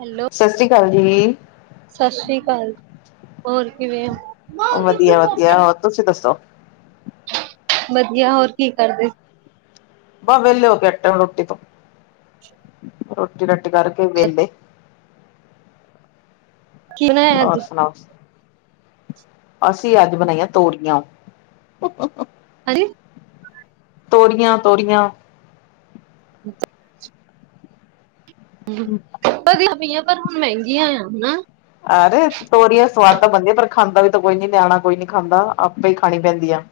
Hello ਸਤਿ ਸ੍ਰੀ ਅਕਾਲ ਜੀ ਸਤਿ ਸ੍ਰੀ ਅਕਾਲ ਹੋਰ ਕਿਵੇਂ ਸ ਵਧੀਆ ਹੋਰ ਕੀ ਕਰਦੇ ਬ ਵਲੇ ਐਟ ਉਟੀ [inaudible] ਛ [inaudible] ਰੋਟੀ ਰੋਟੀ ਕਰਕੇ ਵੇਹਲੇ ਕੀ ਬਣਾਇਆ ਹੋਰ ਅੱਜ ਸੁਣਾਓ? ਅਸੀਂ ਅੱਜ ਬਣਾਈਆਂ ਤੋਰੀਆਂ। ਕੀ? ਤੋਰੀਆਂ ਤੋਰੀਆਂ। ਅੱਛਾ। ਵਧੀਆ ਪਈਆਂ ਪਰ ਹੁਣ ਮਹਿੰਗੀਆਂ ਆ ਹਨਾ। ਆਰੇ ਤੋਰੀਆਂ ਸਵਾਦ ਤਾਂ ਬਣਦੀ ਆ ਪਰ ਖਾਂਦਾ ਵੀ ਤਾਂ ਕੋਈ ਨੀ ਨਿਆਣਾ ਕੋਈ ਨੀ ਖਾਂਦਾ ਆਪੇ ਹੀ ਖਾਣੀ ਪੈਂਦੀਆਂ ਹੈ। ਹੂੰ।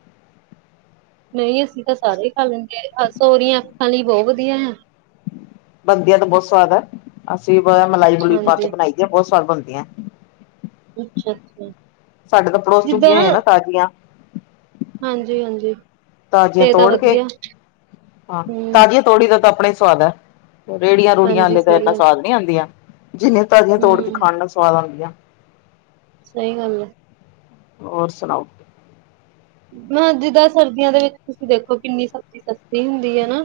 ਨਹੀਂ ਅਸੀਂ ਤਾਂ ਸਾਰੇ ਹੀ ਖਾ ਲੈਂਦੇ ਆ ਤੋਰੀਆਂ ਅੱਖਾਂ ਲਈ ਬਹੁਤ ਵਧੀਆ ਹੈ। ਬਣਦੀਆਂ ਤਾਂ ਬਹੁਤ ਸਵਾਦ ਹੈ। ਅਸੀਂ ਮਲਾਈ ਮਲੂਈ ਪਾ ਕੇ ਹਾਂਜੀ ਬਣਾਈ ਦੀ ਆ ਬਹੁਤ ਸਵਾਦ ਬਣਦੀਆਂ। ਅੱਛਾ ਅੱਛਾ। ਸਾਡੇ ਤਾਂ ਪੜੋਸ 'ਚ ਉੱਗੀਆਂ ਹੋਈਆਂ ਨਾ ਤਾਜ਼ੀਆਂ। ਹਾਂਜੀ ਹਾਂਜੀ। ਤਾਜ਼ੀਆਂ ਇਹ ਤਾਂ ਤੋੜ ਕੇ ਵਧੀਆ ਹਾਂ ਹਮ ਤਾਜ਼ੀਆਂ ਤੋੜੀ ਦਾ ਤਾਂ ਆਪਣਾ ਹੀ ਸਵਾਦ ਹੈ। ਰੇੜੀਆਂ ਰੂੜੀਆਂ ਹਾਂਜੀ ਆਲੀਆਂ ਤਾਂ ਸਹੀ ਇੰਨਾ ਗੱਲ ਸਵਾਦ ਨੀ ਆਉਂਦੀਆਂ ਜਿੰਨੀਆਂ ਤਾਜ਼ੀਆਂ ਤੋੜ ਕੇ ਹਮ ਖਾਣ ਨਾਲ ਸਵਾਦ ਆਉਂਦੀਆਂ ਹੈ। ਸਹੀ ਗੱਲ ਹੈ। ਹੋਰ ਸੁਣਾਓ? ਹਾਂ ਜਿੱਦਾਂ ਸਰਦੀਆਂ ਦੇ ਵਿੱਚ ਤੁਸੀਂ ਦੇਖੋ ਕਿੰਨੀ ਸਬਜ਼ੀ ਸਸਤੀ ਹੁੰਦੀ ਹੈ ਨਾ।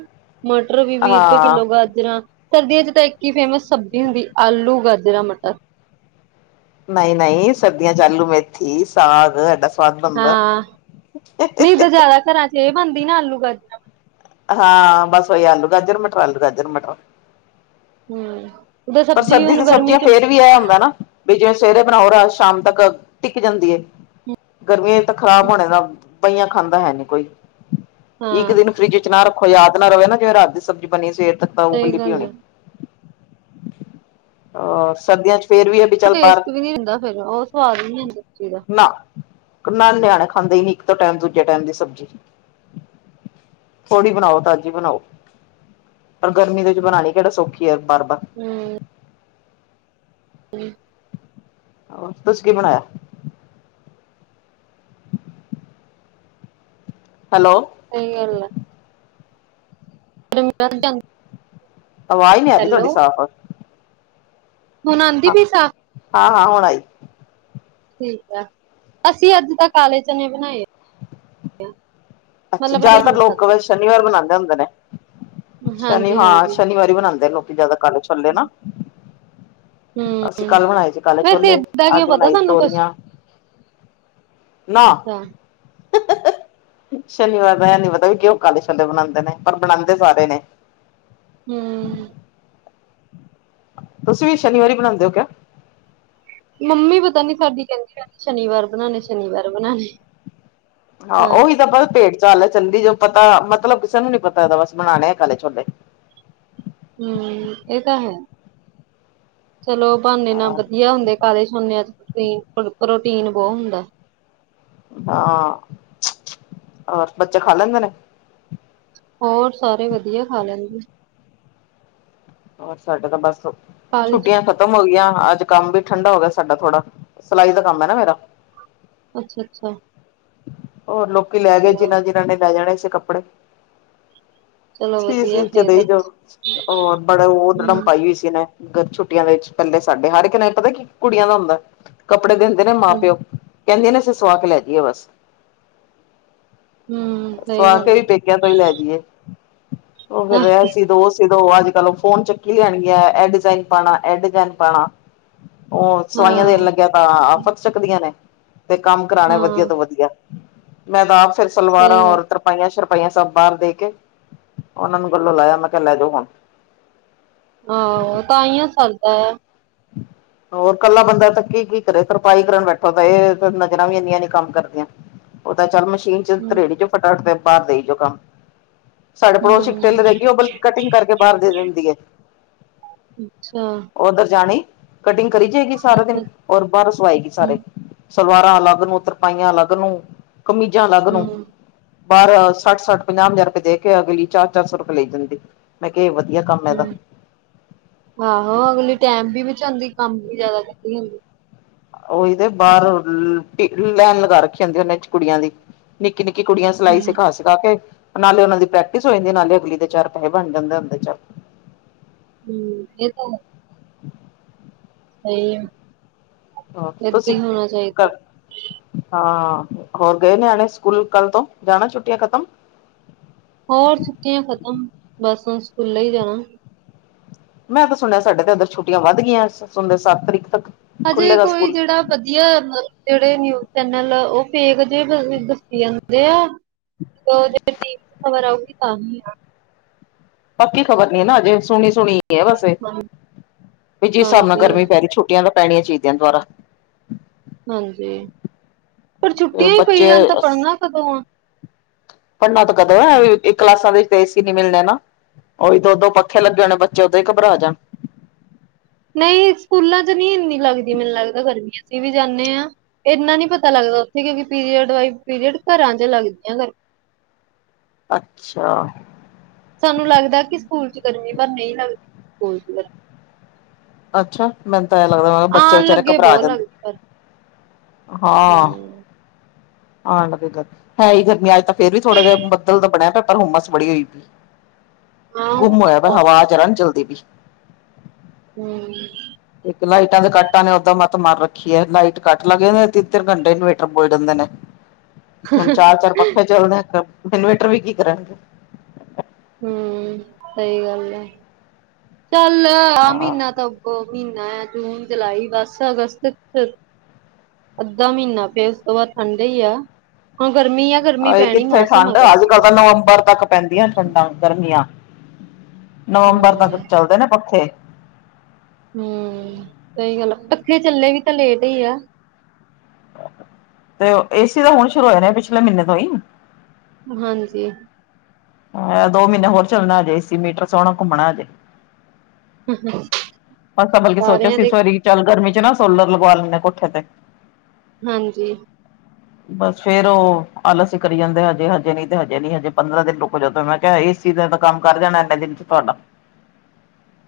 ਮਟਰ ਵੀ ਵੀਹ ਰੁਪਏ ਹਾਂ ਕਿੱਲੋ ਗਾਜਰਾਂ। ਸਰਦੀਆਂ 'ਚ ਤਾਂ ਇੱਕ ਹੀ ਫੇਮਸ ਸਬਜ਼ੀ ਹੁੰਦੀ ਹੈ ਆਲੂ, ਗਾਜਰਾਂ, ਮਟਰ। ਨਹੀਂ ਨਹੀਂ ਸਰਦੀਆਂ 'ਚ ਆਲੂ ਮੇਥੀ, ਸਾਗ। ਸਵਾਦ ਬਣਦਾ ਹਾਂ ਨਹੀਂ ਤੇ ਜਿਆਦਾ ਘਰਾਂ 'ਚ ਇਹ ਬਣਦੀ ਨਾ ਆਲੂ, ਗਾਜਰਾਂ। ਹਾਂ ਬਸ ਉਹੀ ਆਲੂ ਗਾਜਰ ਮਟਰ, ਆਲੂ ਗਾਜਰ ਮਟਰ। ਹੂੰ। ਉਹਦਾ ਪਰ ਸਬਜ਼ੀ ਸਰਦੀ ਹੁਣ ਤੇ ਗਰਮੀ ਸਬਜ਼ੀਆਂ ਚ ਫੇਰ ਵੀ ਇਹ ਹੁੰਦਾ ਨਾ। ਵੀ ਜਿਵੇਂ ਸਵੇਰੇ ਬਣਾਓ ਰਾਤ ਸ਼ਾਮ ਤੱਕ ਟਿੱਕ ਜਾਂਦੀ ਹੈ ਗਰਮੀਆ 'ਚ ਤੇ ਖ਼ਰਾਬ ਹੋਣੇ ਨਾ। ਬਹੀਆਂ ਖਾਂਦਾ ਹੈ ਨੀ ਕੋਈ ਇੱਕ ਹਾਂ ਦਿਨ ਫਰਿੱਜ 'ਚ ਨਾ ਰੱਖੋ। ਕੋਈ ਯਾਦ ਨਾ ਰਵੇ ਨਾ ਜਿਵੇਂ ਰਾਤ ਦੀ ਸਬਜ਼ੀ ਬਣੀ ਸਵੇਰ ਤੱਕ ਤਾਂ ਸਹੀ ਉਬੱਲੀ ਪਈ ਗੱਲ ਹੋਣੀ। ਹੈ ਹਾਂ ਸਰਦੀਆਂ 'ਚ। ਫੇਰ ਵੀ ਹੈ ਵੀ ਉਹ ਚੱਲ ਬਾਹਰ ਟੇਸਟ ਵੀ ਨੀ ਰਹਿੰਦਾ ਫਿਰ ਉਹ ਸਵਾਦ ਵੀ ਨਹੀਂ ਹੁੰਦਾ ਉਸ ਚੀਜ਼ ਦਾ। ਇੱਕ ਨਾਲ਼ੇ ਨਿਆਣੇ ਖਾਂਦੇ ਹੀ ਸੀ ਇੱਕ ਤੋਂ ਟਾਈਮ ਦੂਜੇ ਟਾਈਮ ਦੀ ਸਬਜ਼ੀ। ਥੋੜ੍ਹੀ ਬਣਾਓ ਤਾਜ਼ੀ ਬਣਾਓ। ਪਰ ਗਰਮੀ ਦੇ ਵਿੱਚ ਬਣਾਉਣੀ ਕਿਹੜਾ ਸੌਖੀ ਹੈ ਵਾਰ ਵਾਰ। ਹੂੰ ਹੂੰ। ਹੂੰ ਤੁਸੀ ਕੀ ਬਣਾਇਆ? ਹੈਲੋ। ਨਹੀਂ ਹਲੇ। [inaudible] ਆਵਾਜ਼ ਨਹੀਂ ਆਉਂਦੀ ਹੈਲੋ ਤੁਹਾਡੀ ਸਾਫ਼। ਹੁਣ ਆਂਦੀ ਪਈ ਸਾਫ਼ ਹਾਂ ਹਾਂ ਹੁਣ ਆਈ। ਠੀਕ ਹੈ ਅਸੀਂ ਅੱਜ ਤਾਂ ਕਾਲੇ ਚਨੇ ਬਣਾਏ ਹੈ। ਅੱਛਾ ਜ਼ਿਆਦਾਤਰ ਲੋਕ ਇਹ ਸ਼ਨੀਵਾਰ ਮਨਾਉਂਦੇ ਹੁੰਦੇ ਨੇ। ਸ਼ਨੀ ਹਾਂਜੀ ਹਾਂ ਹਾਂਜੀ ਸ਼ਨੀਵਾਰ ਹੀ ਬਣਾਉਂਦੇ ਲੋਕੀ ਜਿਆਦਾ ਕਾਲੇ ਛੋਲੇ ਨਾ। ਹੂੰ ਅਸੀਂ ਕੱਲ੍ਹ ਬਣਾਏ ਸੀ ਕੱਲ ਵੈਸੇ ਛੋਲੇ ਏਦਾਂ ਕਿਉਂ ਅੱਜ ਪਤਾ ਬਣਾਏ ਤੁਹਾਨੂੰ ਕੁਛ ਤੋਰੀਆਂ। ਨਾ। ਅੱਛਾ ਸ਼ਨੀਵਾਰ ਦਾ ਇਹ ਨੀ ਪਤਾ ਵੀ ਕਿਉ ਉਹ ਕਾਲੇ ਛੋਲੇ ਬਣਾਉਂਦੇ ਨੇ ਪਰ ਬਣਾਉਂਦੇ ਸਾਰੇ ਨੇ। ਹੂੰ ਤੁਸੀਂ ਵੀ ਸ਼ਨੀਵਾਰ ਬਣਾਉਂਦੇ ਹੋ ਕਿਆ? ਮੰਮੀ ਪਤਾ ਨੀ ਸਾਡੀ ਕਹਿੰਦੀ ਰਹਿੰਦੀ ਹੈ ਸ਼ਨੀਵਾਰ ਬਣਾਉਣੇ ਹੈ ਸ਼ਨੀਵਾਰ ਬਣਾਉਣੇ ਹੈ। ਹਾਂ ਉਹੀ ਤਾਂ ਪਤਾ ਭੇੜ ਚਾਲ ਹੈ ਚਲੀ ਜਾੳ। ਪਤਾ ਮਤਲਬ ਕਿਸੇ ਨੂੰ ਨੀ ਪਤਾ ਇਹ ਦਾ ਬਸ ਬਣਾਉਣੇ ਆ ਕਾਲੇ ਛੋਲੇ। ਹਮ ਇਹ ਤਾਂ ਹੈ ਚਲੋ ਬਹਾਾਨੇ ਨਾਲ ਵਧੀਆ ਹੁੰਦੇ ਕਾਹੇ ਸੁਣਨਿਆਂ ਚ ਪ੍ਰੋਟੀਨ ਬਹੁਤ ਹੁੰਦਾ ਹਾਂ ਹੋਰ ਬੱਚੇ ਖਾ ਲੈਂਦੇ ਨੇ ਹੋਰ ਸਾਰੇ ਵਧੀਆ ਖਾ ਲੈਂਣਦੇ ਹੋਰ ਸਾਡੇ ਤਾਂ ਬਸ ਛੁੱਟੀਆਂ ਖਤਮ ਹੋ ਗਈਆਂ ਹਾਂ ਅੱਜ ਕੰਮ ਵੀ ਠੰਡਾ ਹੋ ਗਿਆ ਸਾਡਾ ਥੋੜਾ ਸਿਲਾਈ ਦਾ ਕੰਮ ਹੈ ਨਾ ਮੇਰਾ ਅੱਛਾ ਅੱਛਾ ਹੋਰ ਲੋਕੀ ਲੈ ਗਏ ਲਓ, ਜਿਨ੍ਹਾਂ ਜਿਨ੍ਹਾਂ ਨੇ ਲੈ ਜਾਣੇ ਸੀ ਕੱਪੜੇ ਚਲੋ ਸੀ ਵਧੀਆ ਸੀ ਚ ਫੇਰ ਦੇਈ ਤਾਂ ਜਾ ਹੋਰ ਬੜੇ ਦੜਮ ਹੂੰ ਪਾਈ ਹੋਈ ਸੀਨੇ ਛੁੱਟੀਆਂ ਦੇ ਵਿੱਚ ਪਹਿਲੇ ਸਾਡੇ ਹਰ ਇੱਕ ਨੇ ਪਤਾ ਕੀ ਕੁੜੀਆਂ ਦਾ ਹੁੰਦਾ ਕੱਪੜੇ ਦਿੰਦੇ ਨੇ ਮਾਂ ਹੂੰ ਪਿਓ ਕਹਿੰਦੀ ਨਾ ਸਿਰ ਸੁਹਾ ਕੇ ਲੈ ਦੀਏ ਬਸ ਹੂੰ, ਸਹੀ ਸੁਆ ਕੇ ਗੱਲ ਵੀ ਪੇਕਿਆ ਤੋਂ ਹੀ ਲੈ ਜਾਈਏ ਉਹ ਫਿਰ ਆ ਰਿਹਾ ਸੀ ਦੋਤ ਜਦੋਂ ਅੱਜ ਕੱਲ ਉਹ ਫੋਨ ਚੱਕੀ ਲਿਆਣਗ ਇਹ ਡਿਜ਼ਾਇਨ ਪਾਉਣਾ ਇਹ ਡਿਜਾਇਨ ਪਾਉਣਾ ਉਹ ਸਵਾਈਆਂ ਦੇਣ ਹਾਂ ਲੱਗਿਆ ਤਾਂ ਆ ਫਤ ਚੱਕਦੀਆਂ ਨੇ ਤੇ ਕੰਮ ਕਰਾਣੇ ਵਧੀਆ ਹਾਂ ਤੋਂ ਵਧੀਆ ਮੈਂ ਤਾਂ ਆਪ ਫਿਰ ਸਲਵਾਰਾਂ ਸਹੀ ਔਰ ਗੱਲ ਤਰਪਾਈਆਂ ਪਾਈਆਂ ਸਭ ਬਾਹਰ ਦੇ ਕੇ ਉਹਨਾਂ ਨੂੰ ਗੱਲੋਂ ਲਾਇਆ ਮੈਂ ਕਿਹਾ ਲੈ ਜਾਓ ਹੁਣ ਆਹੋ ਤਾਂ ਆ ਸਰਦਾ ਆ ਹਮ ਹੋਰ ਇਕੱਲਾ ਬੰਦਾ ਤਾਂ ਕੀ ਕੀ ਕਰੇ ਤਰਪਾਈ ਕਰਨ ਬੈਠੋ ਤਾਂ ਇਹ ਨਜ਼ਰਾਂ ਵੀ ਇੰਨੀਆਂ ਨੀ ਕੰਮ ਕਰਦੀਆਂ ਉਹ ਤਾਂ ਚੱਲ ਮਸ਼ੀਨ ਚ ਹੂੰ ਧਰੇੜੀ ਜਾਓ ਫਟਾਫਟ ਤੇ ਬਾਹਰ ਦੇਈ ਜਾਓ ਕੰਮ। ਸਾਡੇ ਗੁਆਂਡੀ ਹੂੰ ਟੇਲਰ ਹੈਗੀ ਉਹ ਬਲਕਿ ਕਟਿੰਗ ਕਰਕੇ ਬਾਹਰ ਦੇ ਦਿੰਦੀ ਹੈ। ਅੱਛਾ ਉਧਰ ਜਾਣੀ ਕਟਿੰਗ ਕਰੀ ਜਾਏਗੀ ਸਾਰਾ ਅੱਛਾ ਦਿਨ ਔਰ ਬਾਹਰ ਸਵਾਏਗੀ ਹੂੰ ਸਾਰੇ ਸਲਵਾਰਾਂ ਅਲੱਗ ਨੂੰ ਤਰਪਾਈਆਂ ਅਲੱਗ ਨੂੰ ਕਮੀਜ਼ਾਂ ਅਲੱਗ ਨੂੰ ਹੂੰ ਬਾਹਰਹ ਸੱਠ ਸੱਠ ਪੰਜਾਹ ਹਜ਼ਾਰ ਰੁਪਏ ਦੇ ਕੇ ਅਗਲੀ ਚਾਰ ਚਾਰ ਸੌ ਰੁਪਏ ਲਈ ਜਾਂਦੇ ਮੈਂ ਕਿਹਾ ਇਹ ਵਧੀਆ ਕੰਮ ਇਹਦਾ ਹਮ ਆਹੋ ਅਗਲੀ ਟੈਮ ਵੀ ਵਿੱਚਉਦੀ ਕੰਮ ਵੀ ਜਿਆਦਾ ਕੀਤੀ ਹਦੀ ਉਹੀਦੇ ਬਾਹਰ ਲੈਣ ਲਗਾ ਰੱਖੀ ਹੁੰਦੀ ਉਹਨੇ ਚ ਕੁੜੀਆਂ ਦੀ ਨਿੱ ਨ ਨਿੱਕੀ ਕੁੜੀਆਂ ਸਿਲਾਈ ਹੂੰ ਸਿਖਾ ਸਿਖਾ ਕੇ ਨਾਲੇ ਉਹਨਾਂ ਦੀ ਪ੍ਰੈਕਟਿਸ ਹੋ ਜਾਂਦੀ ਨਾਲੇ ਅਗਲੀ ਦੇ ਚਾਰ ਪੈਸੇ ਬਣ ਜਾਂਦੇ ਹਦੇ ਚ ਹਮ ਇਹ ਤਾਂ [inaudible] ਸਹੀ ਹ ਏਦਾਂ ਹੀ ਤੁਸੀਸੀਂ ਹੋਣਾ ਚਾਹੀਦਾ ਕਰ ਹਾਂ ਹੋਰ ਗਏ ਨਿਆਣੇ ਸਕੂਲ ਕੱਲ ਤੋਂ ਜਾਣਾ ਛੁੱਟੀਆਂ ਖਤਮ ਹੋਰ ਸੁੁੱਕੀਆਂ ਖ਼ਤਮ ਬੱਸਾਂ ਸਕੂਲਾਂ ਹੀ ਜਾਣਾ ਮੈਂ ਤਾਂ ਸੁਣਿਆ ਸਾਡੇ ਤੇ ਇੱਧਰ ਛੁੱਟੀਆਂ ਵੱਧ ਗਈਆਂ ਸੁਣਦੇ ਸੱਤ ਤਰੀਕ ਤੱਕ ਹਜੇ ਖੁੱਲੇਗਾ ਕੋਈ ਸਕੂਲ ਜਿਹੜਾ ਵਧੀਆ ਜਿਹੜੇ ਨਿਊਜ ਚੈਨਲ ਉਹ। ਫੇਕ ਜਿਹੀ ਦੱਸੀ ਜਾਂਦੇ ਆ ਤੇ ਉਹ ਟੀਵੀ ਚ ਖਬਰ ਆਊਗੀ ਤਾਂ ਪੱਕੀ ਖ਼ਬਰ ਨੀ ਨਾ ਅਜੇ ਸੁਣੀ ਸੁਣੀ ਹੈ ਵੈਸੇ ਵੀ ਜਿਸ ਹਿਸਾਬ ਨਾਲ ਗਰਮੀ ਹਾਂਜੀ। ਪੈ ਰਹੀ ਛੁੱਟੀਆਂ ਦਾ ਪੈਣੀਆਂ ਚਾਹੀਦੀਆਂ ਦੁਬਾਰਾ। ਹਾਂਜੀ ਪਰ ਛੁੱਟੀਆਂ ਹੀ ਪਈ ਬੱਚੇ ਜਾ ਤਾਂ ਪੜ੍ਹਨਾ ਕਦੋਂ ਆ? ਪੜ੍ਹਨਾ ਤਾਂ ਕਦੋ ਹੈ ਕਲਾਸਾਂ ਦੇ ਵਿੱਚ ਏਸੀ ਨੀ ਮਿਲਣੇ ਨਾ। ਉਹੀ ਦੋ ਦੋ ਪੱਖੇ ਲੱਗੇ ਹੋਣੇ ਬੱਚੇ ਉਦਾ ਹੀ ਘਬਰਾ ਜਾਣ। ਨਹੀਂ ਸਕੂਲਾਂ ਚ ਨਹੀਂ ਇੰਨੀ ਲੱਗਦੀ ਮੈਨੂੰ ਲੱਗਦਾ ਗਰਮੀ ਅਸੀਂ ਵੀ ਜਾਂਦੇ ਹਾਂ ਇੰਨਾ ਨੀ ਪਤਾ ਲੱਗਦਾ। ਉੱਥੇ ਕਿਉਂਕਿ ਪੀਰੀਅਡ ਵਾਈਜ਼ ਪੀਰੀਅਡ ਘਰਾਂ ਚ ਲੱਗਦੀਆਂ ਗਰਮੀਆਂ। ਅੱਛਾ ਉਝ ਗਰਮੀ ਤਾਂ ਨਹੀਂ ਲੱਗਦੀ ਸਕੂਲ ਚ। ਅੱਛਾ ਮੈਨੂੰ ਤਾਂ ਐ ਲੱਗਦਾ ਮੈਂ ਕਿਹਾ ਬੱਚੇ ਆਉਣ ਵਿਚਾਰੇ ਲੱਗੇ ਘਬਰਾ ਜਾਂਦੇ। ਹਾਂ ਹਮ ਹੈ ਹੀ ਗਰਮੀ ਅੱਜ ਤਾਂ ਫੇਰ ਵੀ ਥੋੜਾ ਜਿਹਾ ਬੱਦਲ ਦਾ ਬਣਿਆ ਪਿਆ ਪਰ ਹੁੰਮਸ ਬੜੀ ਹੋਈ ਪਈ। ਹਾਂ ਉਹ ਗੁੰਮ ਹੋਇਆ ਪਿਆ ਤਾਂ ਹਵਾ ਜਰਾ ਨਹੀਂ ਚਲਦੀ ਪਈ। [unintelligible] ਇੱਕ ਲਾਈਟਾਂ ਦੇ ਕੱਟਾਂ ਨੇ ਓਦਾਂ ਮੱਤ ਮਾਰ ਰੱਖੀਏ ਲਾਈਟ ਕੱਟ ਲੱਗ ਜਾਂ ਤਿੰਨ ਤਿੰਨ ਘੰਟੇ ਇਨਵੇਟਰ ਬੋਲ ਜਾਂਦੇ ਨੇ। ਹੁਣ ਚਾਰ ਚਾਰ ਪੱਖੇ ਚੱਲਦੇ ਇਨਵੇਟਰ ਵੀ ਕੀ ਕਰਨ। ਹਮ, ਸਹੀ ਗੱਲ ਆ ਚੱਲ ਆ ਹਾਂ ਮਹੀਨਾ ਤਾਂ ਅੱਗੋਂ ਮਹੀਨਾ। ਜੂਨ ਜੁਲਾਈ ਬਸ ਅਗਸਤ । ਅੱਧਾ ਮਹੀਨਾ ਫਿਰ ਉਸ ਤੋਂ ਬਾਅਦ ਠੰਡ ਈ ਆ। ਗਰਮੀ ਆ ਗਰਮੀ ਹਜੇ ਪੈਣੀ ਕਿੱਥੇ ਮੌਸਮ ਆ ਠੰਡ ਅੱਜ ਗਰਮੀ ਕੱਲ ਦਾ ਤਾਂ ਨਵੰਬਰ ਤੱਕ ਪੈਂਦੀਆਂ ਠੰਡਾਂ ਗਰਮੀਆਂ। ਨਵੰਬਰ ਤੱਕ ਹਮ ਚੱਲਦੇ ਨੇ ਪੱਖੇ। ਹਮ, ਸਹੀ ਗੱਲ ਆ ਪੱਖੇ ਚੱਲੇ ਵੀ ਤਾਂ ਲੇਟ ਈ ਆ। ਤੇ ਏਸੀ ਤਾਂ ਹੁਣ ਸ਼ੁਰੂ ਹੋਏ ਨੇ ਪਿਛਲੇ ਮਹੀਨੇ ਤੋਂ ਹੀ। ਹਾਂਜੀ ਦੋ ਮਹੀਨੇ ਹੋਰ ਚੱਲਣਾ ਅਜੇ ਏ ਸੀ ਮੀਟਰ ਸੋਹਣਾ ਘੁੰਮਣਾ ਹਜੇ। [unintelligible] ਅਸੀ ਤਾਂ ਬਲਕਿ ਸੋਚਿਆ ਸਾਰਿਆਂ ਸੀ ਦੇ ਇਸ ਵਾਰੀ ਚੱਲ ਗਰਮੀ ਚ ਨਾ ਸੋਲਰ ਲਗਵਾ ਲੈਂਦੇ ਕੋਠੇ ਤੇ। ਹਾਂਜੀ ਬਸ ਫੇਰ ਉਹ ਆਲਸੀ ਕਰੀ ਜਾਂਦੇ ਹਜੇ, ਹਜੇ ਹੀਂ ਤੇ ਹਜੇ ਨਹੀ ਹਜੇ ਪੰਦਰਾਂ ਦਿਨ ਰੁਕੋ ਜਦੋਂ ਮੈਂ ਕਿਹਾ ਸੀ । ਇਸ ਦਾ ਕੰਮ ਕਰ ਜਾਣਾ ਇੰਨੇ ਦਿਨ ਚ ਤੁਹਾਡਾ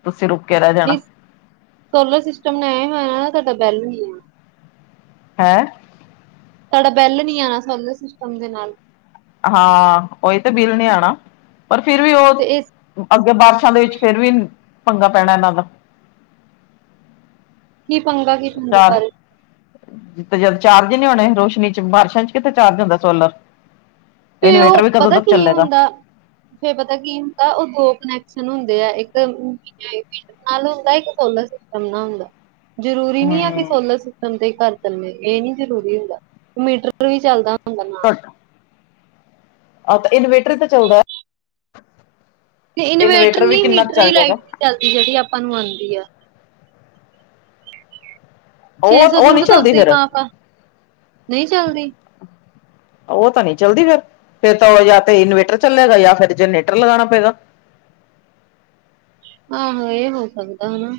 ਤੁਸੀਂ ਰੁਕ ਕੇ ਰਹਿ ਜਾਣਾ ਨਹੀਂ ਸੋਲਰ ਸਿਸਟਮ ਲਾਇਆ ਹੋਇਆ ਨਾ, ਨਾ ਤੁਹਾਡਾ ਬਿਲ ਨਹੀਂ ਆਨਾ ਹੈਂ? ਤੁਹਾਡਾ ਬਿਲ ਨੀ ਆਉਣਾ, ਸੋਲਰ ਸਿਸਟਮ ਦੇ ਨਾਲ। ਹਾਂ, ਉਹੀ ਤੇ ਬਿੱਲ ਨੀ ਆਉਣਾ ਪਰ ਫਿਰ ਵੀ ਉਹ। ਤੇ ਇਹ ਬਾਰਿਸ਼ਾਂ ਦੇ ਵਿੱਚ ਫਿਰ ਵੀ ਪੰਗਾ ਪੈਣਾ ਇਹਨਾਂ ਦਾ। ਕੀ ਪੰਗਾ ਕੀ ਚਾਰ [inaudible] ਜਦ ਚਾਰਜ ਨੀ ਹੋਣੇ ਰੋਸ਼ਨੀ ਚ ਬਾਰਿਸ਼ਾਂ ਚ ਕਿਤੇ ਚਾਰਜ ਹੁੰਦਾ ਸੋਲਰ? ਫਿਰ ਉਹ ਇਨਵੇਟਰ ਵੀ ਕਦੋਂ ਪਤਾ ਤੱਕ ਕੀ ਚੱਲੇਗਾ ਹੁੰਦਾ ਫੇਰ ਪਤਾ ਕੀ ਹੁੰਦਾ ਉਹ ਦੋ ਹੁੰਦੇ ਹੈ ਇੱਕ ਏ ਸੀ ਨਾਲ ਹੁੰਦਾ, ਇੱਕ ਸੋਲ ਸਿਸਟਮ ਨਾਲ ਹੁੰਦਾ। ਜ਼ਰੂਰੀ ਨੀ ਆ ਕਿ ਹਮ ਸੋਲਰ ਸਿਸਟਮ ਤੇ ਘਰ ਚੱਲੇ ਇਹ ਨੀ ਜਰੂਰੀ ਹੁੰਦਾ ਮੀਟਰ ਵੀ ਚੱਲਦਾ। [inaudible] ਆਹ ਤੇ ਇਨਵੇਟਰ ਤਾਂ ਚਲਦਾ। ਤੇ ਇਨਵੇਟਰ ਨਹੀਂ ਮੀਟਰ ਹੀ ਲਾਈਟ ਵੀ ਚੱਲਦੀ ਜਿਹੜੀ ਆਪਾਂ ਨੂੰ ਆਉਂਦੀ ਆ। ਛੇ ਉਹ ਸੌ ਉਹ ਨਹੀਂ ਯੂਨਿਟ ਤਾਂ ਚੱਲਦੀ ਉਦਾਂ ਹੀ ਫੇਰ ਮਾਫ ਹੈ ਨਹੀ ਚਲਦੀ। ਉਹ ਤਾਂ ਨਹੀਂ ਚੱਲਦੀ ਫਿਰ। ਫਿਰ ਤਾਂ ਯਾ ਤਾਂ ਇਨਵੇਟਰ ਚੱਲੇਗਾ ਯਾ ਫਿਰ ਜਨਰੇਟਰ ਲਗਾਣਾ ਪਏਗਾ। ਆਹੋ ਇਹ ਹੋ ਸਕਦਾ ਹੈ ਨਾ।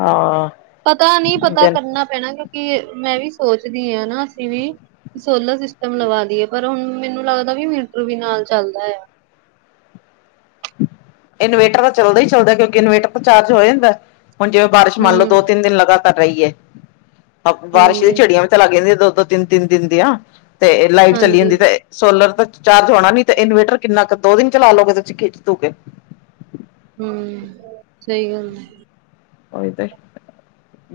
ਹਾਂ ਪਤਾ ਨਹੀ ਪਤਾ ਜਨ ਕਰਨਾ ਪੈਣਾ ਕਿਉਂਕਿ ਮੈਂ ਵੀ ਸੋਚਦੀ ਹਾਂ ਨਾ ਅਸੀਂ ਵੀ ਸੋਲਰ ਸਿਸਟਮ ਲਵਾ ਲੀਏ ਪਰ ਹੁਣ ਮੈਨੂੰ ਲੱਗਦਾ ਵੀ ਮੀਟਰ ਵੀ ਨਾਲ ਚੱਲਦਾ ਹੈ ਇਨਵੇਟਰ ਤਾਂ ਚੱਲਦਾ ਹੀ ਚੱਲਦਾ ਕਿਉਂਕਿ ਇਨਵੇਟਰ ਤਾਂ ਚਾਰਜ ਹੋ ਜਾਂਦਾ ਹੁਣ ਜਿਵੇਂ ਬਾਰਿਸ਼ ਮੰਨ ਲਓ ਹੂੰ, ਦੋ ਤਿੰਨ ਦਿਨ ਲਗਾਤਾਰ ਰਹੀ ਏ ਬਾਰਸ਼ ਦੀ ਹਾਂਜੀ, ਝੜੀਆਂ ਵੀ ਤਾਂ ਲੱਗ ਜਾਂਦੀਆਂ ਦੋ, ਦੋ ਤਿੰਨ, ਤਿੰਨ ਦਿਨ ਦੀ ਆ ਤੇ ਲਾਈਟ ਚਲੀ ਹਾਂਜੀ, ਜਾਂਦੀ ਤੇ ਸੋਲਰ ਤਾਂ ਚਾਰਜ ਹੋਣਾ ਨੀ ਤੇ ਇਨਵੇਟਰ ਕਿੰਨਾ ਕੁ ਦੋ ਦਿਨ ਚਲਾ ਲਓਗੇ ਤੁਸੀਂ [inaudible] ਹਮ ਸਹੀ ਗਲ ਹ ਹੋ ਤੇ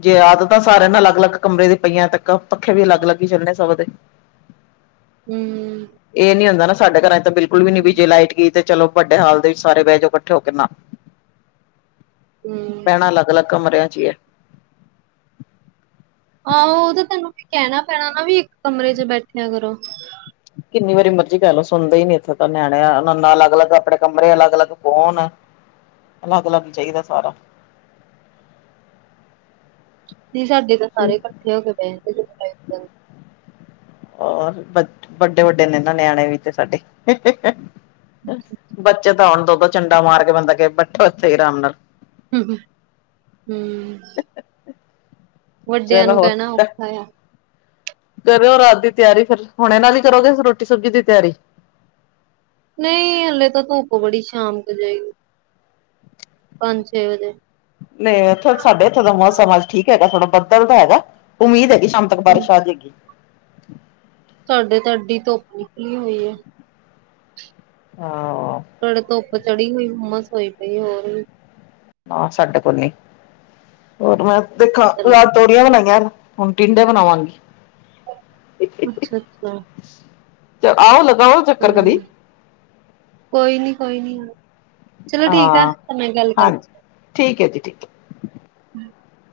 ਜੇ ਆਦਤਾਂ ਸਾਰਿਆਂ ਨੂੰ ਅਲੱਗ- ਅਲੱਗ ਕਮਰੇ ਦੀ ਪਈਆਂ ਤ ਪੱਖੇ ਵੀ ਅਲੱਗ- ਅਲੱਗ ਹੀ ਚੱਲਣੇ ਸਭ ਦੇ ਹੂੰ। ਇਹ ਨੀ ਹੁੰਦਾ ਨਾ ਸਾਡੇ ਘਰਾਂ ਤਾਂ ਬਿਲਕੁਲ ਵੀ ਨੀ ਵੀ ਜੇ ਲਾਈਟ ਗਈ ਤੇ ਚਲੋ ਪਟਿਆਲਾ ਦੇ ਵਿੱਚ ਸਾਰੇ ਬਹਿ ਜਾਓ ਇਕੱਠੇ ਹੋ ਕੇ ਨਾ ਹੂੰ, ਪੈਣਾ ਅਲੱਗ ਅਲੱਗ ਕਮਰਿਆਂ ਚ ਹੀ ਆ ਉਹਦੇ ਤੈਨੂੰ ਕੀ ਕਹਿਣਾ ਪੈਣਾ ਨਾ ਵੀ ਕਮਰੇ ਚ ਬੈਠਿਆ ਕਰੋ ਕਿੰਨੀ ਵਾਰੀ ਮਰਜੀ ਕਰ ਲਓ ਸੁਣਦੇ ਹੀ ਨਹੀਂ ਇੱਥੋਂ ਤਾਂ ਨਿਆਣੇ ਨਾਲ ਅਲੱਗ ਅਲੱਗ ਆਪਣੇ ਕਮਰੇ ਅਲੱਗ ਅਲੱਗ ਫੋਨ ਅਲੱਗ ਅਲੱਗ ਚਾਹੀਦਾ ਸਾਰਾ ਸਾਡੀ ਤਾਂ ਸਾਰੇ ਇਕੱਠੇ ਹੋ ਕੇ ਬੇਨਤੀ ਵੱਡੇ ਵੱਡੇ ਨੇ ਇਹਨਾਂ ਨਿਆਣੇ ਵੀ ਤੇ ਬੱਚੇ ਤਾਂ ਆਉਣ ਤੋਂ ਤਾਂ ਝੰਡਾ ਮਾਰ ਕੇ ਬੰਦਾ ਕਹੇ ਹਮ ਹਮ ਵੱਡਿਆਂ ਚਲੋ ਨੂੰ ਹੋਰ ਕਹਿਣਾ ਔਖਾ ਕਰਿਓ ਰਾਤ ਦੀ ਤਿਆਰੀ ਫਿਰ ਹੁਣ ਇਹਨਾਂ ਨਹੀਂ ਕਰੋਗੇ ਰੋਟੀ ਸਬਜੀ ਦੀ ਤਿਆਰੀ ਨਹੀਂ ਹਲੇ ਤਾਂ ਧੁੱਪ ਬੜੀ ਸ਼ਾਂਤ ਪੰਜ ਛੇ ਵਜੇ ਨਹੀਂ ਇਥੇ ਸਾਡੇ ਇਥੇ ਦਾ ਮੌਸਮ ਠੀਕ ਹ ਨਾ ਥੋੜਾ ਬੱਦਲ ਦਾ ਹੈਗਾ ਉਮੀਦ ਹੈਗੀ ਅਤਕ ਹੂੰ, ਬਾਰਸ਼ ਆ ਜਾਏਗੀ ਸਾਡੇ ਤੁਹਾਡੀ ਧੁੱਪ ਨਿਕਲੀ ਹੋਈ ਹੈ ਹਾਂ ਹੁਣ ਧੁੱਪ ਚੜੀ ਹੋਈ ਹੁਮਸ ਹੋਈ ਪਈ ਹਾਂ ਸਾਡੇ ਕੋਲ ਨਹੀਂ ਉਦੋਂ ਅੱਛਾ-ਅੱਛਾ, ਚਲੋ ਮੈਂ ਤੋਰੀਆਂ ਬਣਾਈਆਂ ਉਟੀਦੇ ਬਣਾਵਾਂਗੇ ਅੱਛਾ ਅੱਛਾ ਤੇ ਆਓ ਲਗਾਓ ਚੱਕਰ ਚਲੋ ਕਦੀ ਕੋਈ ਨੀ ਕੋਈ ਨੀ ਚਲੋ ਠੀਕ ਆ, ਹਾਂ ਤੁਹਾਡੇ ਨਾਲ ਗੱਲ ਕਰਕੇ ਹਾਂਜੀ ਠੀਕ ਹੈ ਜੀ ਠੀਕ ਹੈ ਹਮ